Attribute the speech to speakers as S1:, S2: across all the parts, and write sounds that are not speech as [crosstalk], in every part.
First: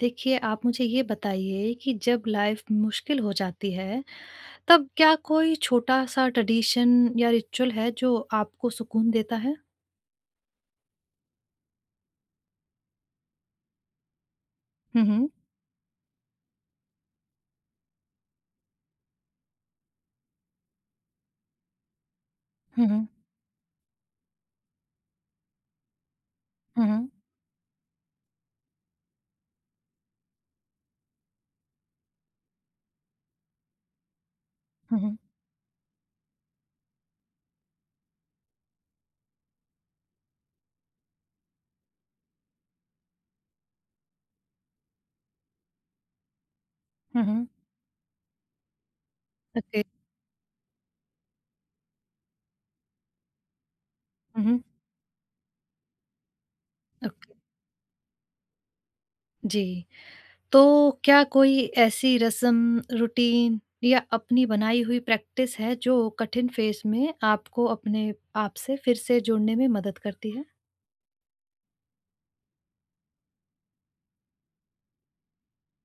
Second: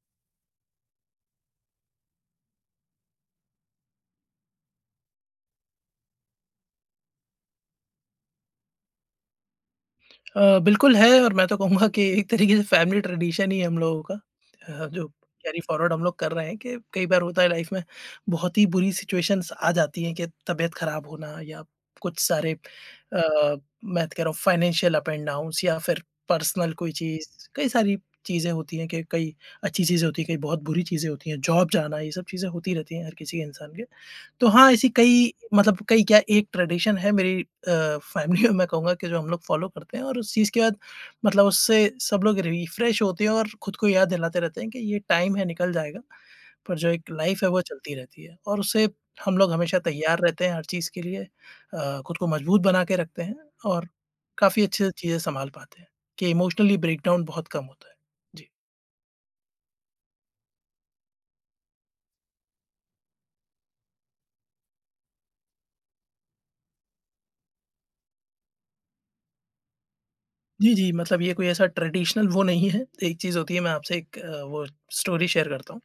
S1: देखिए, आप मुझे ये बताइए कि जब लाइफ़ मुश्किल हो जाती है, तब क्या कोई छोटा-सा ट्रेडिशन या रिचुअल है जो आपको सुकून देता है?
S2: बिल्कुल है, और मैं तो कहूँगा कि एक तरीके से फैमिली ट्रेडिशन ही है हम लोगों का।
S1: हुँ,
S2: जो
S1: हुँ।
S2: कैरी फॉरवर्ड हम लोग कर रहे हैं कि कई बार होता है लाइफ में बहुत ही बुरी सिचुएशंस आ जाती हैं कि तबीयत खराब होना या कुछ सारे
S1: हुँ, हुँ।
S2: मैं तो कह रहा हूँ फाइनेंशियल अप एंड डाउन्स या फिर पर्सनल
S1: हुँ,
S2: कोई
S1: हुँ।
S2: चीज़। कई सारी चीज़ें होती हैं कि कई अच्छी चीज़ें होती हैं, कई बहुत बुरी चीज़ें होती हैं, जॉब जाना, ये सब चीज़ें होती रहती हैं हर किसी के इंसान के। तो हाँ, ऐसी
S1: हुँ, हुँ।
S2: कई मतलब कई क्या, एक ट्रेडिशन है मेरी फैमिली में, मैं कहूँगा, कि जो हम लोग फ़ॉलो करते हैं और उस चीज़ के बाद मतलब उससे सब लोग रिफ्रेश होते हैं और खुद को याद दिलाते रहते हैं कि ये टाइम है, निकल जाएगा, पर जो एक
S1: हुँ,
S2: लाइफ़
S1: हुँ।
S2: है वो चलती रहती है, और उससे हम लोग हमेशा
S1: ओके।
S2: तैयार रहते हैं हर चीज़ के लिए। खुद को मजबूत बना के रखते हैं और
S1: हुँ,
S2: काफ़ी
S1: हुँ।
S2: अच्छे से चीज़ें सँभाल पाते हैं कि इमोशनली ब्रेकडाउन
S1: ओके।
S2: बहुत कम होता है। जी।
S1: जी। तो क्या कोई ऐसी रस्म, रूटीन या अपनी बनाई हुई प्रैक्टिस है जो कठिन फ़ेज़ में आपको अपने आप से फिर से जुड़ने में मदद करती है?
S2: जी, जी, मतलब ये कोई ऐसा ट्रेडिशनल वो नहीं है। एक चीज़ होती है, मैं आपसे एक अ, वो स्टोरी शेयर करता हूँ।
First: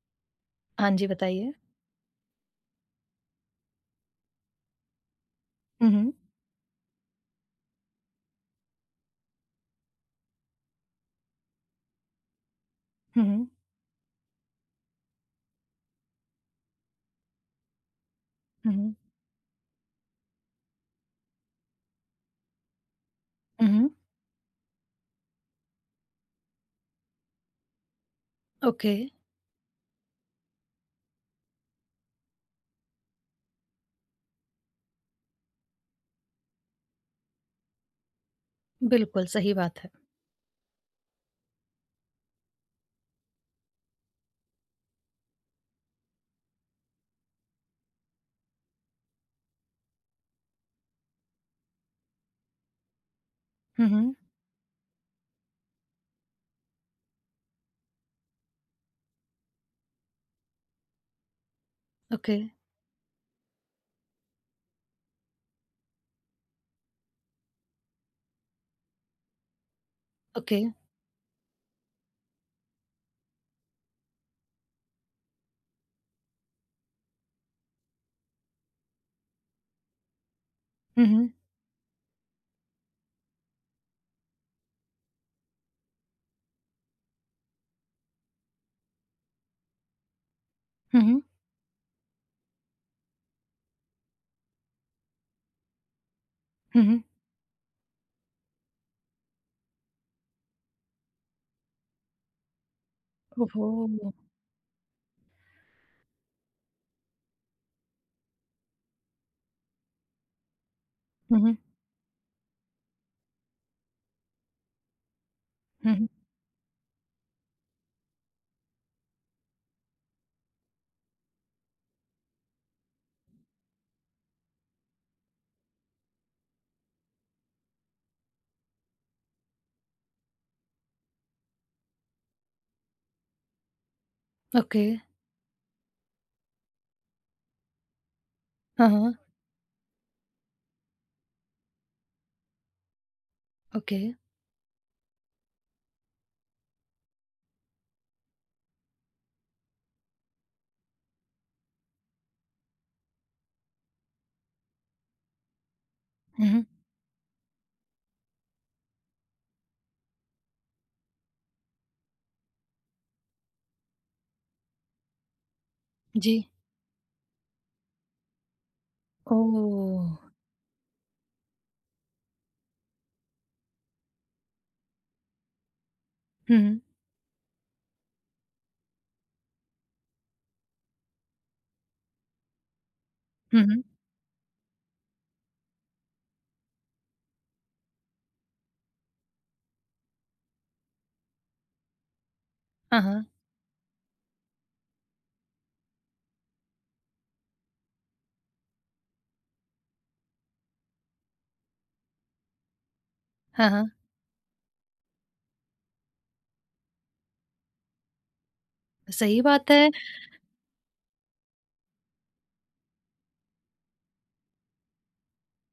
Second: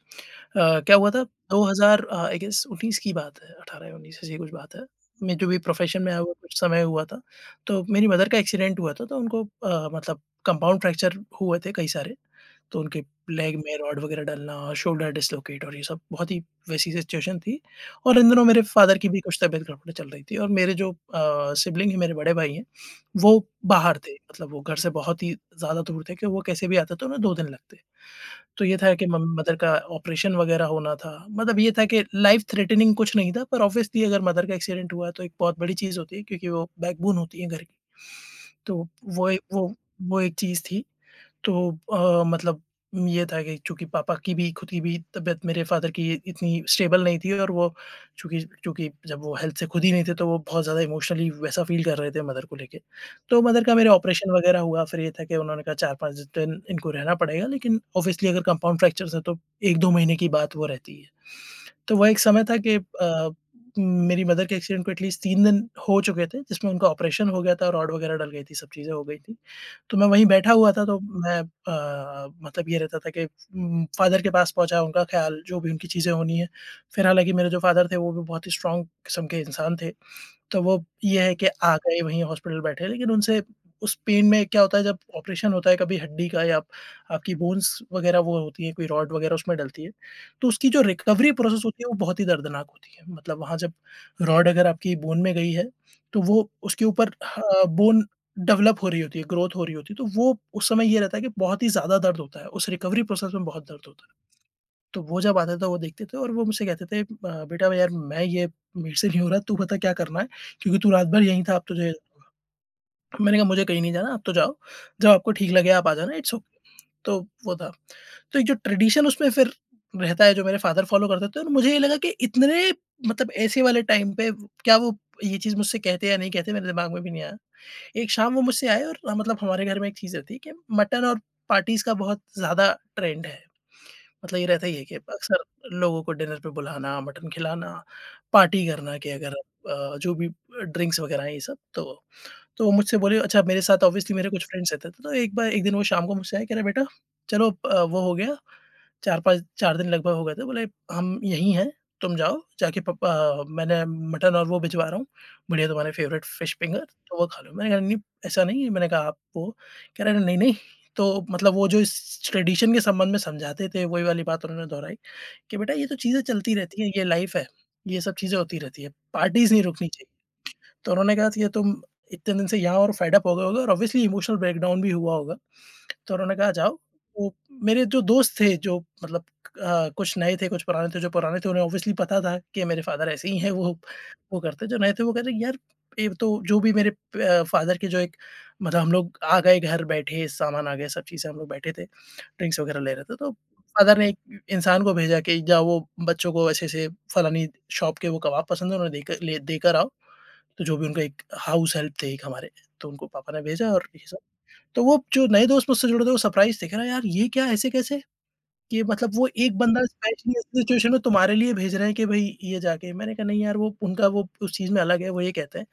S1: हाँ
S2: क्या
S1: जी,
S2: हुआ था,
S1: बताइए।
S2: 2000 आई गेस 19 की बात है, 18 या 19, ऐसी कुछ बात है। मैं जो भी
S1: हुँ,
S2: प्रोफ़ेशन में
S1: हुँ।
S2: आया हुआ कुछ समय हुआ था, तो मेरी मदर का एक्सीडेंट हुआ था। तो उनको मतलब कंपाउंड फ्रैक्चर हुए थे कई सारे, तो उनके
S1: हुँ, हुँ।
S2: लेग में रॉड वगैरह डलना और शोल्डर डिस्लोकेट, और ये सब बहुत ही वैसी सिचुएशन थी। और इन दिनों मेरे
S1: हुँ, हुँ।
S2: फादर की भी कुछ तबीयत गड़बड़ चल रही थी, और मेरे जो सिबलिंग हैं, मेरे बड़े भाई हैं, वो
S1: हुँ, हुँ।
S2: बाहर थे। मतलब वो घर से बहुत ही ज़्यादा दूर थे कि वो कैसे भी आते तो उन्हें 2 दिन लगते। तो ये
S1: ओके।
S2: था कि मम मदर का ऑपरेशन वगैरह होना था। मतलब ये था कि लाइफ़ थ्रेटनिंग कुछ नहीं था, पर ऑब्वियसली अगर मदर का एक्सीडेंट हुआ तो एक बहुत बड़ी चीज़ होती है, क्योंकि वो बैकबोन होती हैं घर की। तो
S1: बिल्कुल,
S2: वो ए
S1: सही बात है।
S2: वो एक चीज़ थी। तो मतलब ये था कि चूँकि पापा की भी, खुद की भी तबीयत, मेरे फ़ादर की इतनी स्टेबल नहीं थी, और वो चूँकि चूँकि जब वो हेल्थ से खुद ही नहीं थे, तो वो बहुत ज़्यादा इमोशनली वैसा फ़ील कर रहे थे मदर को लेके। तो मदर का
S1: हुँ,
S2: मेरे
S1: हुँ।
S2: ऑपरेशन वग़ैरह हुआ, फिर ये था कि उन्होंने कहा 4-5 दिन इनको रहना पड़ेगा, लेकिन ऑब्वियसली अगर कंपाउंड फ्रैक्चर्स हैं, तो 1-2 महीने की बात वो रहती है। तो वह एक
S1: ओके,
S2: समय था कि मेरी मदर के एक्सीडेंट को एटलीस्ट 3 दिन हो चुके थे, जिसमें उनका ऑपरेशन हो गया था, रॉड वग़ैरह डल गई थी, सब चीज़ें हो गई थी। तो मैं वहीं बैठा
S1: ओके।
S2: हुआ था। तो मैं मतलब ये रहता था कि फ़ादर के पास पहुँचा, उनका ख़्याल, जो भी उनकी चीज़ें होनी है। फिर हालाँकि मेरे जो फ़ादर थे वो भी बहुत ही स्ट्रॉन्ग किस्म के इंसान थे। तो वो
S1: हुँ,
S2: ये
S1: हुँ।
S2: है कि आ गए, वहीं हॉस्पिटल बैठे, लेकिन उनसे उस पेन में क्या होता है जब ऑपरेशन होता है कभी हड्डी का, या आप, आपकी बोन्स वगैरह वो होती है, कोई रॉड वगैरह उसमें डलती है, तो उसकी जो
S1: हुँ, हुँ।
S2: रिकवरी प्रोसेस होती है वो बहुत ही दर्दनाक होती है। मतलब वहाँ जब रॉड अगर आपकी बोन में गई है, तो वो
S1: हुँ,
S2: उसके
S1: हुँ।
S2: ऊपर ह बोन डेवलप हो रही होती है, ग्रोथ हो रही होती है, तो वो उस समय ये रहता है कि बहुत ही ज़्यादा दर्द होता है, उस रिकवरी प्रोसेस में बहुत दर्द होता
S1: ओहो!
S2: है। तो वो जब आता था वो देखते थे, और वो मुझसे कहते थे "बेटा यार, मैं ये मेरे से नहीं हो रहा, तू बता क्या करना है? क्योंकि तू रात भर
S1: हुँ,
S2: यहीं था,
S1: हुँ।
S2: अब तुझे।" मैंने कहा, "मुझे कहीं नहीं जाना, आप तो जाओ। जब आपको ठीक लगे आप आ
S1: हुँ, हुँ।
S2: जाना, इट्स ओके।" तो वो था। तो एक जो ट्रेडिशन उसमें फिर रहता है, जो मेरे फादर फ़ॉलो करते थे, और मुझे ये लगा कि इतने मतलब ऐसे वाले टाइम पे क्या वो ये चीज़ मुझसे कहते या नहीं कहते, मेरे दिमाग में भी नहीं आया। एक शाम वो मुझसे आए, और हाँ, मतलब हमारे घर में एक चीज़ रहती है कि मटन और पार्टीज़ का बहुत ज़्यादा ट्रेंड है। मतलब ये रहता ही है
S1: ओके।
S2: कि अक्सर लोगों को डिनर पे बुलाना, मटन खिलाना, पार्टी
S1: हाँ,
S2: करना, कि
S1: हाँ।
S2: अगर जो भी ड्रिंक्स वगैरह हैं, ये सब, तो वो मुझसे बोले, अच्छा, मेरे साथ
S1: ओके।
S2: ऑब्वियसली मेरे कुछ फ्रेंड्स रहते थे, तो एक बार एक दिन वो शाम को मुझसे आए, कह रहे, "बेटा चलो, वो हो गया 4-5 4 दिन लगभग हो गए थे," बोले, "हम यहीं हैं, तुम जाओ जाके पापा मैंने मटन और वो भिजवा रहा हूँ, बढ़िया, तुम्हारे फेवरेट
S1: हुँ,
S2: फिश
S1: हुँ।
S2: फिंगर, तो वो खा लो।" मैंने कहा, "नहीं ऐसा नहीं है," मैंने कहा, "आप वो।" कह रहे, "नहीं, नहीं।" तो मतलब वो जो इस ट्रेडिशन के संबंध में समझाते थे, वही वाली बात उन्होंने दोहराई कि बेटा ये तो चीज़ें
S1: जी।
S2: चलती रहती हैं, ये लाइफ है, ये सब चीज़ें होती रहती है, पार्टीज़ नहीं रुकनी
S1: ओह!
S2: चाहिए। तो उन्होंने कहा कि ये तुम इतने दिन से यहाँ हो, और फेड अप हो गए होगे, और ऑब्वियसली इमोशनल ब्रेकडाउन भी हुआ होगा। तो उन्होंने कहा
S1: हुँ,
S2: जाओ।
S1: हुँ।
S2: तो मेरे जो दोस्त थे, जो मतलब कुछ नए थे, कुछ पुराने थे, जो पुराने थे उन्हें ऑब्वियसली पता था कि मेरे फादर ऐसे ही हैं,
S1: हुँ, हुँ।
S2: वो करते हैं। जो नए थे वो कह रहे, "यार ये तो जो भी।" मेरे फादर के जो एक मतलब हम लोग आ गए घर, बैठे, सामान आ गया, सब चीज़ें, हम लोग बैठे थे, ड्रिंक्स वगैरह ले
S1: हाँ,
S2: रहे थे,
S1: हाँ।
S2: तो फादर ने एक इंसान को भेजा कि जाओ, वो बच्चों को ऐसे-ऐसे फलानी शॉप के वो कबाब पसंद है, उन्हें देकर ले देकर आओ। तो जो भी उनका एक हाउस हेल्प थे एक हमारे, तो उनको पापा ने
S1: हाँ,
S2: भेजा और
S1: हाँ।
S2: ये सब। तो वो जो नए दोस्त मुझसे जुड़े थे वो सरप्राइज़ थे, कह रहा, "यार ये क्या ऐसे कैसे? कि मतलब वो
S1: सही
S2: एक
S1: बात
S2: बंदा [laughs]
S1: है।
S2: स्पेशली इस सिचुएशन में तुम्हारे लिए भेज रहे हैं कि भई ये जाके।" मैंने कहा, "नहीं यार, वो उनका वो उस चीज़ में अलग है।" वो ये कहते हैं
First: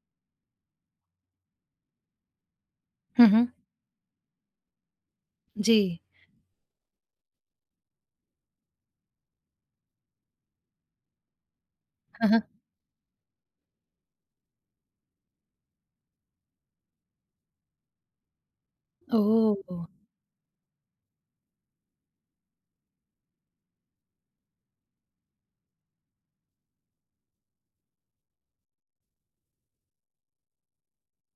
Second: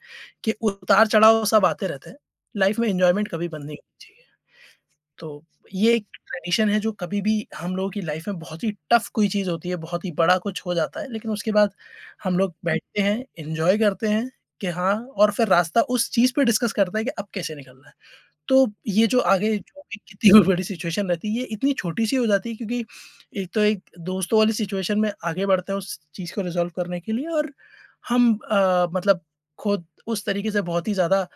S2: कि उतार-चढ़ाव सब आते रहते हैं, लाइफ़ में
S1: हुँ,
S2: एन्जॉयमेंट
S1: हुँ।
S2: कभी बंद नहीं होनी चाहिए। तो
S1: जी।
S2: ये एक ट्रेडिशन है जो कभी भी हम लोगों की लाइफ़ में बहुत ही टफ़ कोई चीज़ होती है, बहुत ही बड़ा कुछ हो जाता है, लेकिन उसके बाद
S1: हाँ,
S2: हम
S1: हाँ।
S2: लोग बैठते हैं, एन्जॉय करते हैं कि हाँ, और फिर रास्ता उस चीज़ पे डिस्कस करते हैं कि अब कैसे निकलना है। तो ये जो आगे जो
S1: ओह!
S2: भी कितनी भी बड़ी सिचुएशन रहती है, ये इतनी छोटी-सी हो जाती है, क्योंकि एक तो एक दोस्तों वाली सिचुएशन में आगे बढ़ते हैं उस चीज़ को रिज़ॉल्व करने के लिए, और हम मतलब खुद उस तरीके से बहुत ही ज़्यादा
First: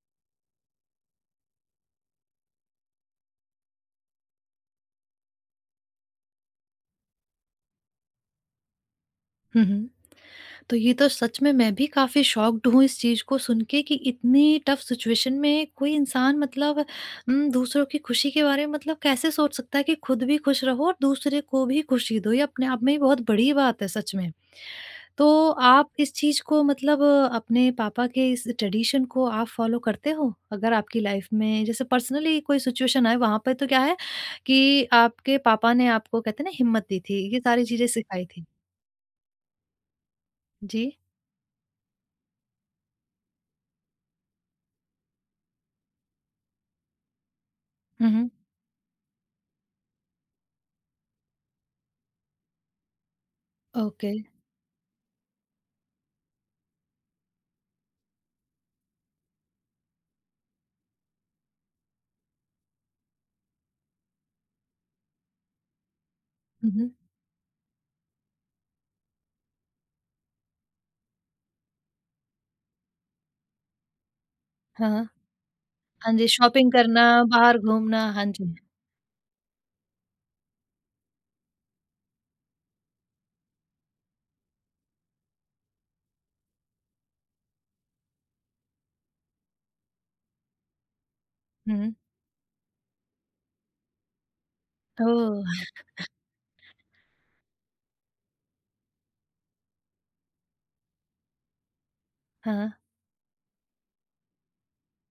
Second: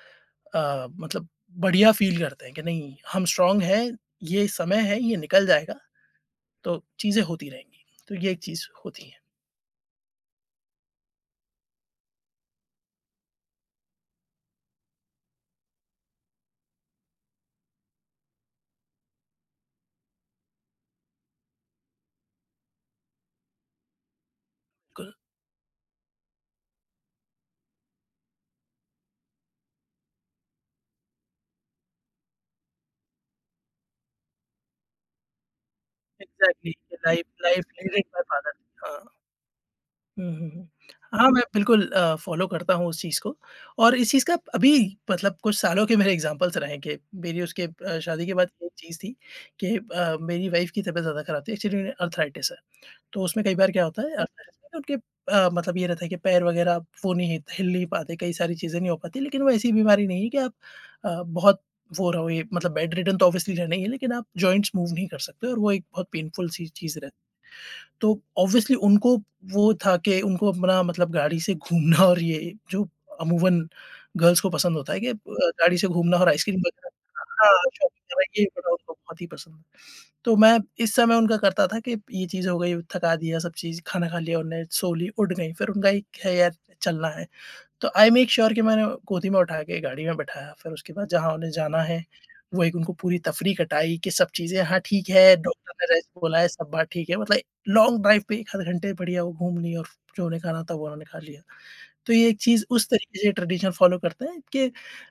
S2: मतलब बढ़िया फ़ील करते हैं कि नहीं, हम स्ट्रॉन्ग हैं, ये समय है, ये निकल जाएगा, तो चीज़ें होती रहेंगी। तो ये एक चीज़ होती है।
S1: हुँ, हुँ। तो ये तो सच में मैं भी काफ़ी शॉक्ड हूँ इस चीज़ को सुन के कि इतनी टफ सिचुएशन में कोई इंसान मतलब दूसरों की खुशी के बारे में मतलब कैसे सोच सकता है कि खुद भी खुश रहो और दूसरे को भी खुशी दो। ये अपने आप में ही बहुत बड़ी बात है सच में।
S2: बिल्कुल।
S1: तो आप इस चीज़ को मतलब अपने पापा के इस ट्रेडिशन को आप फॉलो करते हो? अगर आपकी लाइफ में जैसे पर्सनली कोई सिचुएशन आए वहाँ पे तो क्या है कि आपके पापा ने आपको कहते हैं ना
S2: एग्ज़ैक्टली,
S1: हिम्मत दी
S2: लाइफ
S1: थी, ये सारी
S2: लाइफ
S1: चीज़ें
S2: लीड बाय
S1: सिखाई थी।
S2: फादर। हाँ। हुँ, हुँ, हुँ।
S1: जी।
S2: हाँ, मैं बिल्कुल फ़ॉलो करता हूँ उस चीज़ को, और इस चीज़ का अभी मतलब कुछ सालों के मेरे एग्ज़ाम्पल्स रहे हैं कि मेरी उसके
S1: हुँ,
S2: शादी
S1: हुँ।
S2: के बाद एक चीज़ थी कि मेरी वाइफ़ की तबीयत ज़्यादा खराब थी, एक्चुअली उन्हें आर्थराइटिस है। तो उसमें कई बार क्या होता
S1: ओके।
S2: है आर्थराइटिस में, उनके मतलब ये रहता है कि पैर वग़ैरह वो नहीं हिल नहीं पाते, कई सारी चीज़ें नहीं हो पाती, लेकिन वो ऐसी बीमारी नहीं है कि आप बहुत वो रहो, ये मतलब बेड रिडन तो ऑब्वियसली रहना ही है, लेकिन आप जॉइंट्स मूव नहीं कर सकते, और वो एक बहुत पेनफुल सी
S1: हुँ, हुँ।
S2: चीज़ रह। तो ऑब्वियसली उनको वो था कि उनको अपना मतलब गाड़ी से घूमना, और ये जो अमूमन गर्ल्स को पसंद होता है
S1: हाँ।
S2: कि गाड़ी से
S1: हाँ
S2: घूमना
S1: जी,
S2: और आइसक्रीम
S1: शॉपिंग
S2: वगैरह।
S1: करना,
S2: हाँ,
S1: बाहर घूमना,
S2: शॉपिंग करना
S1: हाँ
S2: ये
S1: जी।
S2: बड़ा उनको बहुत ही पसंद है। तो मैं इस समय उनका करता था कि ये चीज़ हो गई, थका दिया सब चीज़, खाना खा लिया उन्हें, सो ली, उठ गई, फिर उनका एक है यार चलना है। तो आई मेक श्योर कि मैंने गोदी में उठा के गाड़ी में बैठाया, फिर उसके बाद जहाँ उन्हें जाना
S1: हुँ।
S2: है, वो एक उनको पूरी तफरी कटाई कि सब चीज़ें, हाँ ठीक है,
S1: ओह!
S2: डॉक्टर ने रेस्ट बोला है, सब बात ठीक है, मतलब लॉन्ग ड्राइव पे 1 आध घंटे बढ़िया वो घूम ली, और जो उन्हें खाना था वो उन्होंने खा लिया। तो ये एक चीज़
S1: हाँ,
S2: उस तरीके से ट्रेडिशन फॉलो करते हैं कि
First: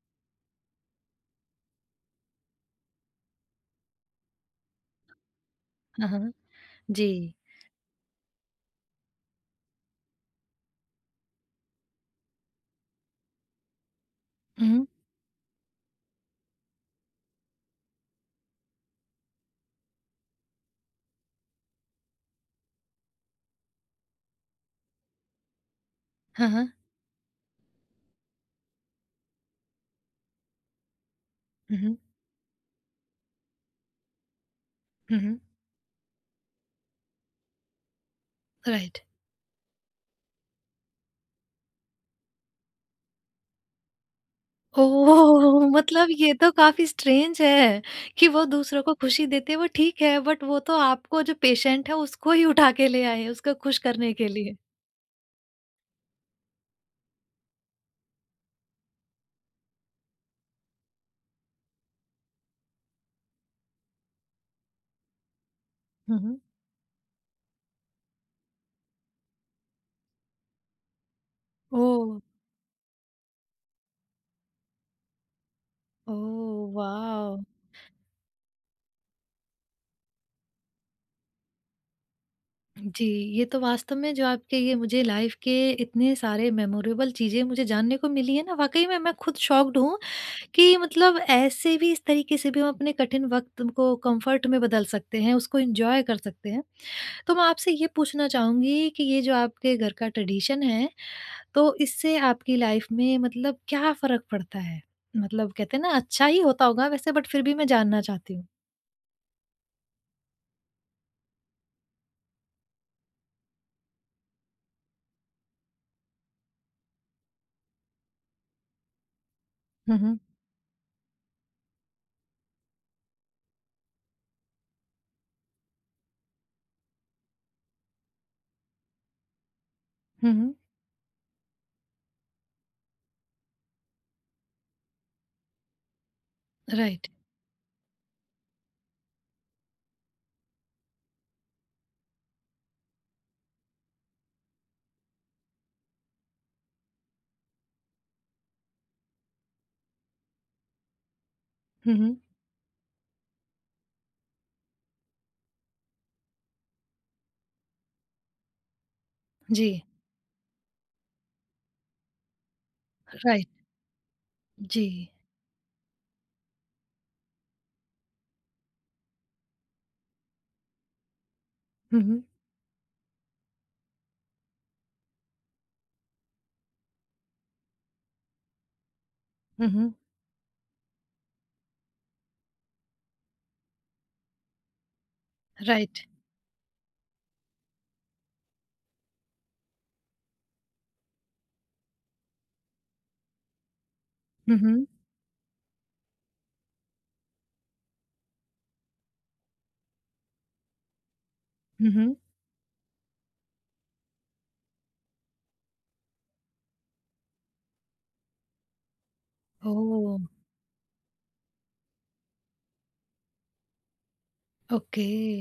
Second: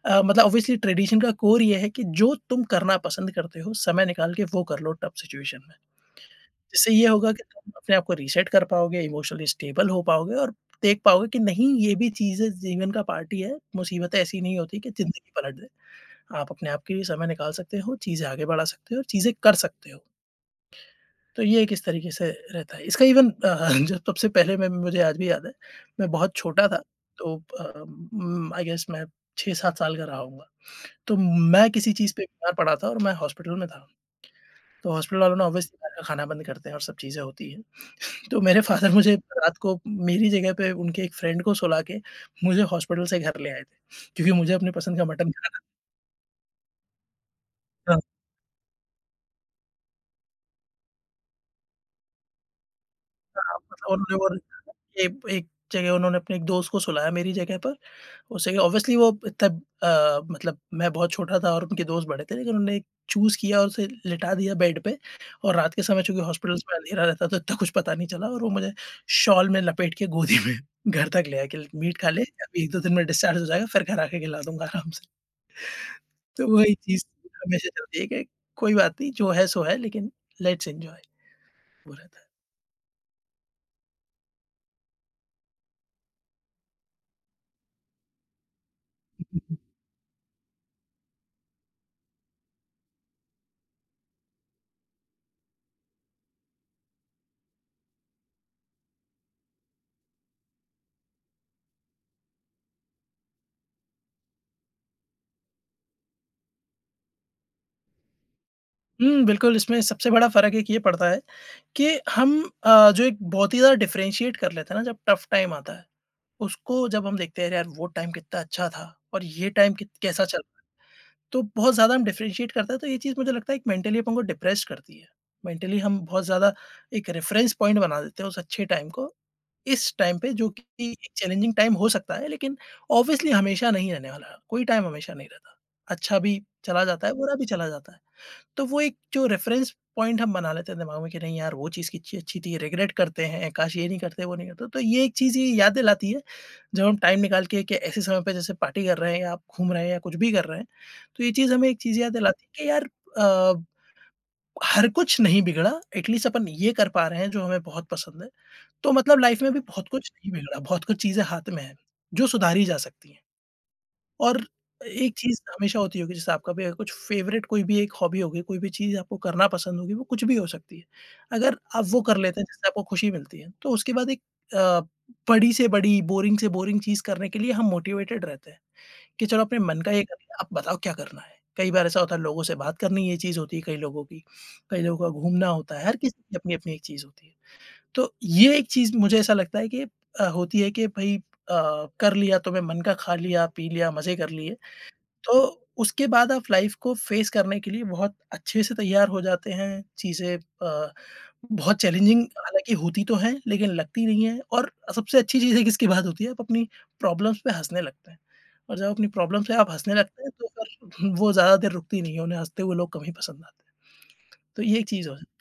S2: मतलब ऑब्वियसली ट्रेडिशन का कोर ये है कि जो तुम करना पसंद करते हो, समय निकाल के वो कर लो टफ सिचुएशन में।
S1: हाँ, हाँ।
S2: जिससे ये
S1: जी।
S2: होगा कि तुम अपने आप को रीसेट कर पाओगे, इमोशनली स्टेबल हो पाओगे और देख पाओगे कि नहीं ये भी चीज़ें जीवन का पार्ट ही है, मुसीबतें ऐसी नहीं होती
S1: हुँ,
S2: कि ज़िंदगी पलट दे। आप अपने आप के लिए समय निकाल सकते हो, चीज़ें आगे बढ़ा सकते हो, चीज़ें कर सकते हो। तो ये एक इस तरीके से रहता है। इसका इवन [laughs] जो सबसे पहले मैं मुझे आज भी याद है, मैं बहुत
S1: हाँ,
S2: छोटा
S1: हाँ।
S2: था तो आई गेस मैं 6-7 साल का रहा होऊँगा। तो मैं
S1: हुँ,
S2: किसी
S1: हुँ।
S2: चीज़ पे बीमार पड़ा था और मैं हॉस्पिटल में था। तो
S1: हुँ,
S2: हॉस्पिटल वालों
S1: हुँ।
S2: ने ऑब्वियसली घर का खाना बंद करते हैं और सब चीज़ें होती हैं। तो मेरे फादर
S1: राइट।
S2: मुझे रात को मेरी जगह पे उनके एक फ्रेंड को सुला के मुझे हॉस्पिटल से घर ले आए थे। क्योंकि मुझे अपनी पसंद का मटन
S1: ओह!
S2: खाना था।
S1: मतलब ये तो काफ़ी स्ट्रेंज है कि वो दूसरों को खुशी देते हैं, वो ठीक है, बट वो तो आपको जो पेशेंट है उसको ही उठा के ले आए हैं, उसको
S2: हाँ,
S1: खुश
S2: मतलब
S1: करने
S2: उन्होंने
S1: के
S2: वो
S1: लिए।
S2: एक एक जगह उन्होंने अपने एक दोस्त को सुलाया मेरी जगह पर। उस जगह ऑब्वियसली वो तब मतलब मैं बहुत छोटा था और उनके दोस्त बड़े थे, लेकिन उन्होंने चूज़ किया और उसे लिटा दिया बेड पे और रात के समय
S1: हुँ,
S2: चूँकि
S1: हुँ।
S2: हॉस्पिटल्स में अँधेरा रहता था, तो इतना कुछ पता नहीं चला और वो मुझे शॉल में लपेट के गोदी में घर तक ले आया कि मीट
S1: ओह!
S2: खा ले, अभी 1-2 दिन में डिस्चार्ज हो जाएगा, फिर घर आके खिला दूँगा आराम से। तो
S1: ओह,
S2: वही चीज़
S1: वाव!
S2: हमेशा चलती है कि कोई बात नहीं, जो है सो है, लेकिन लेट्स एन्जॉय वो रहता है।
S1: जी, ये तो वास्तव में जो आपके ये मुझे लाइफ़ के इतने सारे मेमोरेबल चीज़ें मुझे जानने को मिली है ना, वाक़ई में मैं खुद
S2: [laughs]
S1: शॉक्ड हूँ कि मतलब ऐसे भी, इस तरीके से भी हम अपने कठिन वक़्त को कम्फ़र्ट में बदल सकते हैं, उसको एन्जॉय कर सकते हैं। तो मैं आपसे ये पूछना चाहूँगी कि ये जो आपके घर का ट्रेडिशन है, तो इससे आपकी लाइफ़ में मतलब क्या फ़र्क पड़ता है? मतलब कहते हैं ना अच्छा ही होता होगा वैसे बट फिर भी मैं जानना चाहती हूँ।
S2: हुँ, बिल्कुल इसमें सबसे बड़ा फ़र्क एक ये पड़ता है कि हम जो एक बहुत ही ज़्यादा डिफरेंशिएट कर लेते हैं ना, जब टफ टाइम आता है, उसको जब हम देखते हैं, "अरे यार! वो टाइम कितना अच्छा था और ये टाइम कित
S1: हुँ, हुँ।
S2: कैसा चल" तो बहुत ज़्यादा हम डिफरेंशिएट करते हैं, तो ये चीज़ मुझे लगता है एक मेंटली अपन को डिप्रेस्ड करती है। मेंटली हम बहुत ज़्यादा एक रेफ़रेंस पॉइंट बना देते हैं उस अच्छे टाइम को, इस टाइम पे
S1: हुँ,
S2: जो
S1: हुँ।
S2: कि एक चैलेंजिंग टाइम हो सकता है, लेकिन ऑब्वियसली हमेशा नहीं रहने वाला, कोई टाइम हमेशा नहीं रहता। अच्छा भी चला जाता
S1: राइट।
S2: है, बुरा भी चला जाता है। तो वो एक जो रेफरेंस पॉइंट हम बना लेते हैं दिमाग में कि नहीं यार वो चीज़ कितनी अच्छी थी, रिग्रेट करते हैं, काश ये नहीं करते, वो नहीं करते। तो ये एक चीज़ ये याद दिलाती है, जब हम टाइम निकाल के कि ऐसे समय पे जैसे पार्टी कर रहे हैं या आप घूम रहे हैं या कुछ भी कर रहे हैं, तो ये चीज़ हमें एक
S1: हुँ,
S2: चीज़ याद
S1: हुँ।
S2: दिलाती है कि यार अ, हर कुछ नहीं बिगड़ा, एटलीस्ट अपन ये कर पा रहे हैं जो हमें बहुत पसंद है। तो मतलब लाइफ में भी
S1: जी,
S2: बहुत कुछ नहीं बिगड़ा, बहुत कुछ चीज़ें हाथ में हैं, जो सुधारी जा सकती हैं।
S1: राइट।
S2: और
S1: जी।
S2: एक चीज़ हमेशा होती होगी जैसे आपका भी अगर कुछ फ़ेवरेट कोई भी एक हॉबी होगी, कोई भी चीज़ आपको करना पसंद होगी, वो कुछ भी हो सकती है। अगर आप वो
S1: हुँ,
S2: कर
S1: हुँ।
S2: लेते हैं जिससे आपको खुशी मिलती है, तो उसके बाद एक अ, बड़ी से बड़ी, बोरिंग से बोरिंग चीज़ करने के लिए हम मोटिवेटेड रहते हैं कि चलो अपने
S1: हुँ,
S2: मन का
S1: हुँ।
S2: ये कर लिया, अब बताओ क्या करना है? कई बार ऐसा होता है लोगों से बात करनी ये चीज़ होती है कई लोगों की, कई लोगों का घूमना होता है, हर
S1: राइट।
S2: किसी की अपनी-अपनी एक चीज़ होती है। तो ये एक चीज़ मुझे ऐसा लगता है कि होती है कि भई कर लिया तो मैं मन का खा लिया, पी लिया, मज़े कर लिए।
S1: हुँ, हुँ।
S2: तो उसके बाद आप लाइफ़ को फ़ेस करने के लिए बहुत अच्छे से तैयार हो जाते हैं, चीज़ें बहुत
S1: हुँ, हुँ।
S2: चैलेंजिंग हालाँकि होती तो हैं, लेकिन लगती नहीं हैं और सबसे अच्छी चीज़ है कि इसके बाद होती है, आप अपनी प्रॉब्लम्स पे हँसने लगते हैं और जब अपनी प्रॉब्लम पे आप हँसने
S1: ओह!
S2: लगते हैं तो फिर वो ज़्यादा देर रुकती नहीं है, उन्हें हँसते हुए लोग कम ही पसंद आते हैं। तो ये एक चीज़
S1: ओके।
S2: हो जाती है।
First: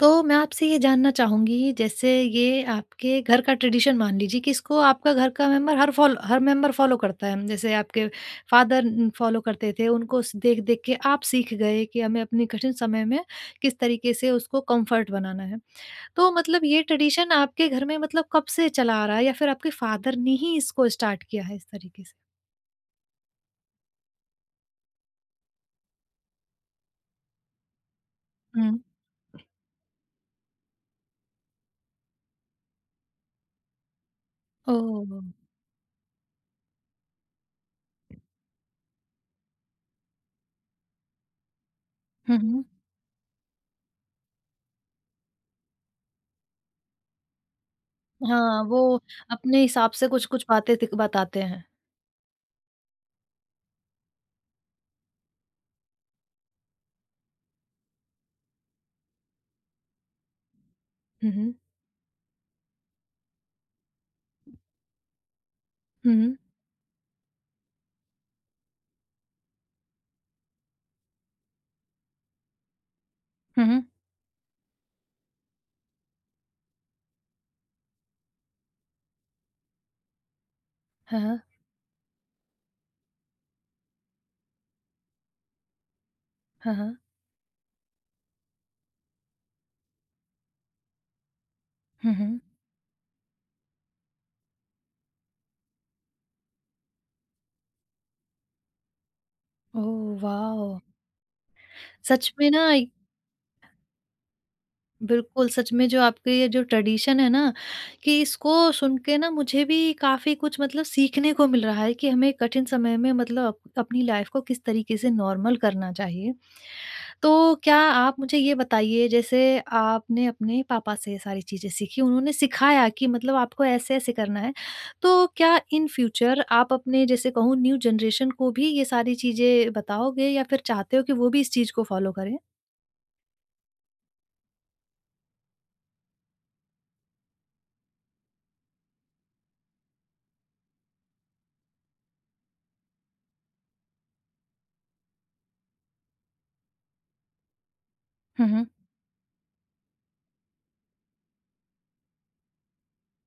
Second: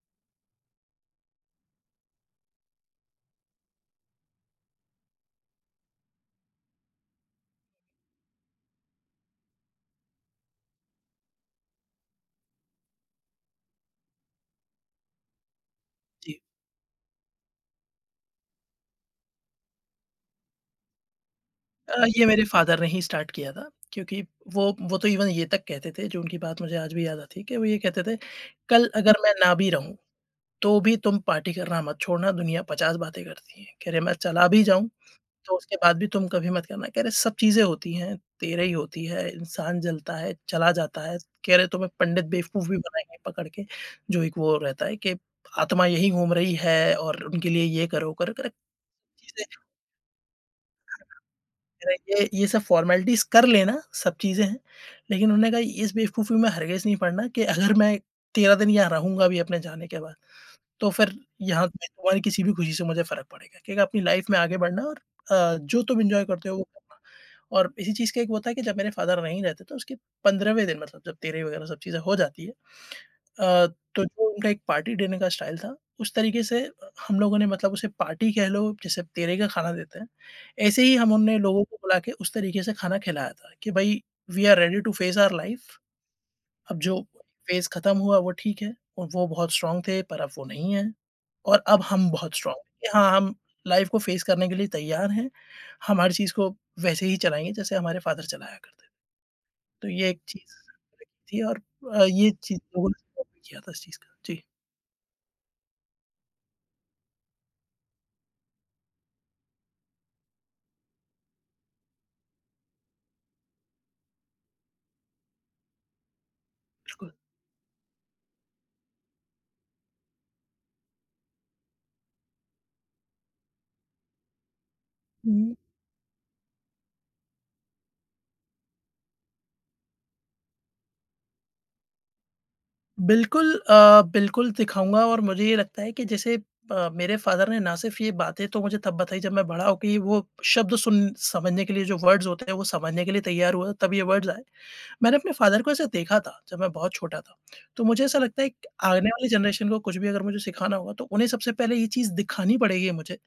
S1: तो मैं आपसे ये जानना चाहूँगी जैसे ये आपके घर का ट्रेडिशन मान लीजिए कि इसको आपका घर का मेंबर हर मेंबर फ़ॉलो करता है। जैसे आपके फादर फ़ॉलो करते थे उनको स देख-देख के आप सीख गए कि हमें अपने कठिन समय में किस तरीके से उसको कम्फ़र्ट बनाना है। तो
S2: जी।
S1: मतलब ये ट्रेडिशन आपके घर में मतलब कब से चला आ रहा है या फिर आपके फादर ने ही इसको स्टार्ट किया है इस तरीके से?
S2: ये मेरे फ़ादर ने ही स्टार्ट किया था क्योंकि वो तो इवन ये तक कहते थे, जो उनकी बात मुझे आज भी याद आती है कि वो ये कहते थे,
S1: हुँ।
S2: "कल अगर मैं ना भी रहूँ तो भी तुम पार्टी करना मत छोड़ना, दुनिया 50 बातें करती है। कह रहे मैं चला भी जाऊँ,
S1: ओह!
S2: तो उसके बाद भी तुम कभी मत करना। कह रहे सब चीज़ें होती हैं, तेरे ही होती है, इंसान जलता है, चला जाता है। कह रहे तुम्हें पंडित
S1: हुँ, हुँ।
S2: बेवकूफ़ भी बनाएँगे पकड़ के, जो एक वो रहता है कि आत्मा यहीं घूम रही है और उनके लिए ये करो, करो, कह रहे
S1: हाँ, वो
S2: चीज़ें
S1: अपने हिसाब से कुछ-कुछ बातें तिक बताते हैं।
S2: कह रहे ये सब फ़ॉर्मेलिटीज़ कर लेना, सब चीज़ें हैं। लेकिन उन्होंने कहा इस बेवकूफ़ी में हरगिज़ नहीं पड़ना कि अगर मैं 13 दिन यहाँ रहूँगा भी अपने जाने के बाद। तो फिर
S1: हुँ, हुँ।
S2: यहाँ पे तुम्हारी किसी भी खुशी से मुझे फ़र्क पड़ेगा, क्योंकि अपनी लाइफ़ में आगे बढ़ना और जो तुम
S1: हुँ,
S2: एन्जॉय
S1: हुँ।
S2: करते हो वो करना। और इसी चीज़ का एक वो था कि जब मेरे फ़ादर नहीं रहते तो उसके 15वें दिन मतलब जब 13 वगैरह सब चीज़ें हो जाती है
S1: हुँ, हुँ।
S2: तो जो उनका एक पार्टी देने का स्टाइल था, उस तरीके से हम लोगों ने मतलब उसे पार्टी कह लो, जैसे 13 का खाना देते हैं, ऐसे ही हम
S1: हाँ,
S2: उनने
S1: हाँ।
S2: लोगों को बुला के उस तरीके से खाना खिलाया था कि भाई we are ready to face our life
S1: हाँ,
S2: अब जो
S1: हाँ।
S2: फ़ेज़ ख़त्म हुआ वो ठीक है, और वो बहुत स्ट्रॉन्ग थे पर अब वो नहीं हैं और अब हम
S1: हुँ,
S2: बहुत
S1: हुँ।
S2: स्ट्रॉन्ग हैं कि हाँ, हम लाइफ़ को फ़ेस करने के लिए तैयार हैं। हम हर चीज़ को वैसे ही चलाएँगे जैसे हमारे फ़ादर चलाया करते थे। तो
S1: ओह
S2: ये एक चीज़
S1: वाओ!
S2: थी और ये
S1: सच में
S2: चीज़
S1: ना
S2: लोगों ने सपोर्ट किया था इस चीज़ का। जी,
S1: बिल्कुल, सच में जो आपके ये जो ट्रेडिशन है ना, कि इसको सुन के ना मुझे भी काफ़ी कुछ मतलब सीखने को मिल रहा है कि हमें कठिन समय में मतलब अप अपनी लाइफ़ को किस तरीके से नॉर्मल करना चाहिए।
S2: बिल्कुल।
S1: तो क्या आप मुझे ये बताइए जैसे आपने अपने पापा से ये सारी चीज़ें सीखी, उन्होंने सिखाया कि मतलब आपको ऐसे-ऐसे करना है। तो
S2: हुँ,
S1: क्या इन फ्यूचर आप अपने जैसे कहूँ न्यू जनरेशन को भी ये सारी चीज़ें बताओगे या फिर चाहते हो कि वो भी इस चीज़ को फ़ॉलो करें?
S2: बिल्कुल बिल्कुल दिखाऊँगा और मुझे ये लगता है कि जैसे मेरे फ़ादर ने ना सिर्फ़ ये बातें तो मुझे तब बताई जब मैं बड़ा हो के वो शब्द सुन समझने के लिए जो वर्ड्स होते हैं वो समझने के लिए तैयार हुआ तब ये वर्ड्स आए। मैंने अपने फादर को ऐसे देखा था जब मैं बहुत छोटा था, तो मुझे ऐसा लगता
S1: हुँ,
S2: है
S1: हुँ।
S2: कि आने वाली जनरेशन को कुछ भी अगर मुझे सिखाना होगा तो उन्हें सबसे पहले ये चीज़ दिखानी पड़ेगी मुझे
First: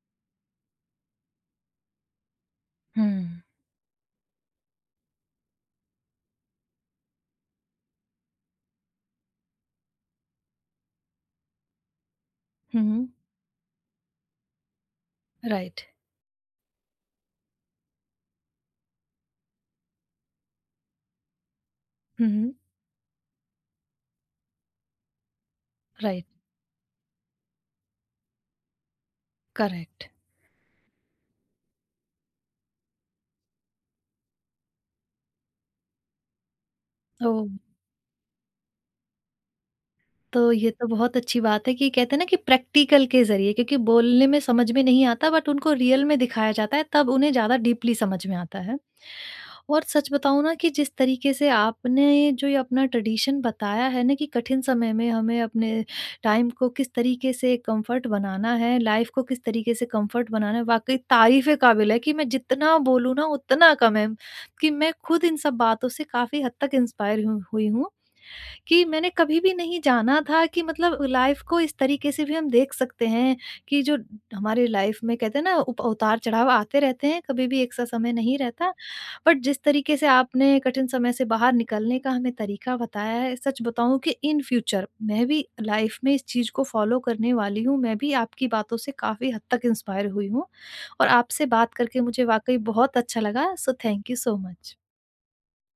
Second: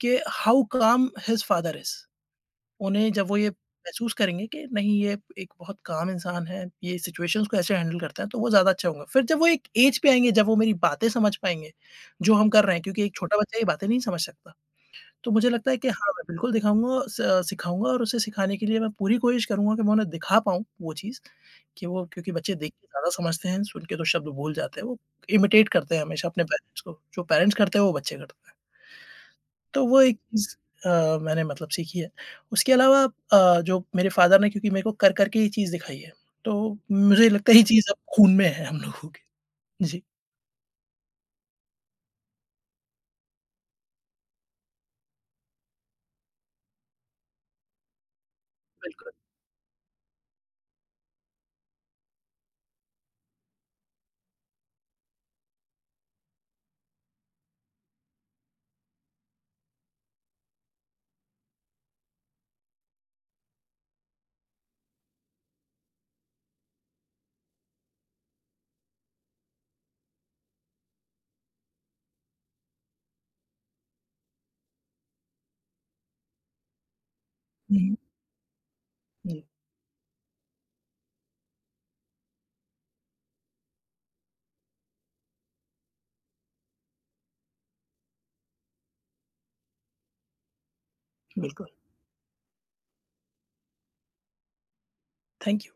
S2: कि हाउ काम हिज़ फादर इज़। उन्हें जब वो
S1: हुँ।
S2: ये महसूस करेंगे कि नहीं ये एक बहुत काम इंसान है, ये सिचुएशंस को ऐसे हैंडल करता है तो वो ज़्यादा अच्छा होगा। फिर जब वो एक एज पे आएँगे जब वो मेरी बातें समझ पाएँगे, जो हम कर रहे
S1: हुँ,
S2: हैं क्योंकि
S1: हुँ।
S2: एक छोटा बच्चा ये बातें नहीं समझ सकता। तो मुझे लगता है
S1: Right.
S2: कि हाँ, मैं बिल्कुल दिखाऊँगा स सिखाऊँगा और उसे सिखाने के लिए मैं पूरी कोशिश करूँगा कि मैं उन्हें दिखा पाऊँ वो चीज़, कि वो क्योंकि
S1: Mhm.
S2: बच्चे देख के ज़्यादा समझते हैं, सुन के तो शब्द भूल जाते हैं, वो इमिटेट करते हैं
S1: Right.
S2: हमेशा अपने पेरेंट्स को, जो पेरेंट्स करते हैं वो बच्चे करते हैं। तो वो
S1: Correct.
S2: एक चीज़ मैंने मतलब सीखी है। उसके अलावा जो मेरे फादर ने क्योंकि मेरे को कर के ये चीज़ दिखाई है, तो मुझे
S1: Oh,
S2: लगता है ये चीज़ अब खून में है हम लोगों के। जी,
S1: तो ये तो बहुत अच्छी बात है कि कहते हैं ना कि प्रैक्टिकल के ज़रिए क्योंकि बोलने में समझ में नहीं आता बट उनको रियल में दिखाया जाता है तब उन्हें ज़्यादा डीपली समझ में आता है।
S2: बिल्कुल।
S1: और सच बताऊँ ना कि जिस तरीके से आपने जो ये अपना ट्रेडिशन बताया है ना कि कठिन समय में हमें अपने टाइम को किस तरीके से कंफर्ट बनाना है, लाइफ को किस तरीके से कंफर्ट बनाना है, वाक़ई तारीफ़ काबिल है कि मैं जितना बोलूँ ना उतना कम है, कि मैं खुद इन सब बातों से काफ़ी हद तक इंस्पायर हुई हूँ। कि मैंने कभी भी नहीं जाना था कि मतलब लाइफ को इस तरीके से भी हम देख सकते हैं कि जो हमारी लाइफ में कहते हैं ना उप उतार-चढ़ाव आते रहते हैं, कभी भी एक
S2: हुँ,
S1: सा
S2: हुँ।
S1: समय नहीं रहता। बट
S2: जी,
S1: जिस तरीके से आपने कठिन समय से बाहर निकलने का हमें तरीका बताया है, सच बताऊँ कि इन फ्यूचर मैं भी लाइफ में इस चीज़ को फॉलो करने वाली हूँ। मैं भी आपकी बातों से काफ़ी हद तक इंस्पायर हुई हूँ और आपसे
S2: बिल्कुल।
S1: बात करके मुझे वाक़ई बहुत अच्छा लगा। So thank you so much.
S2: Thank you.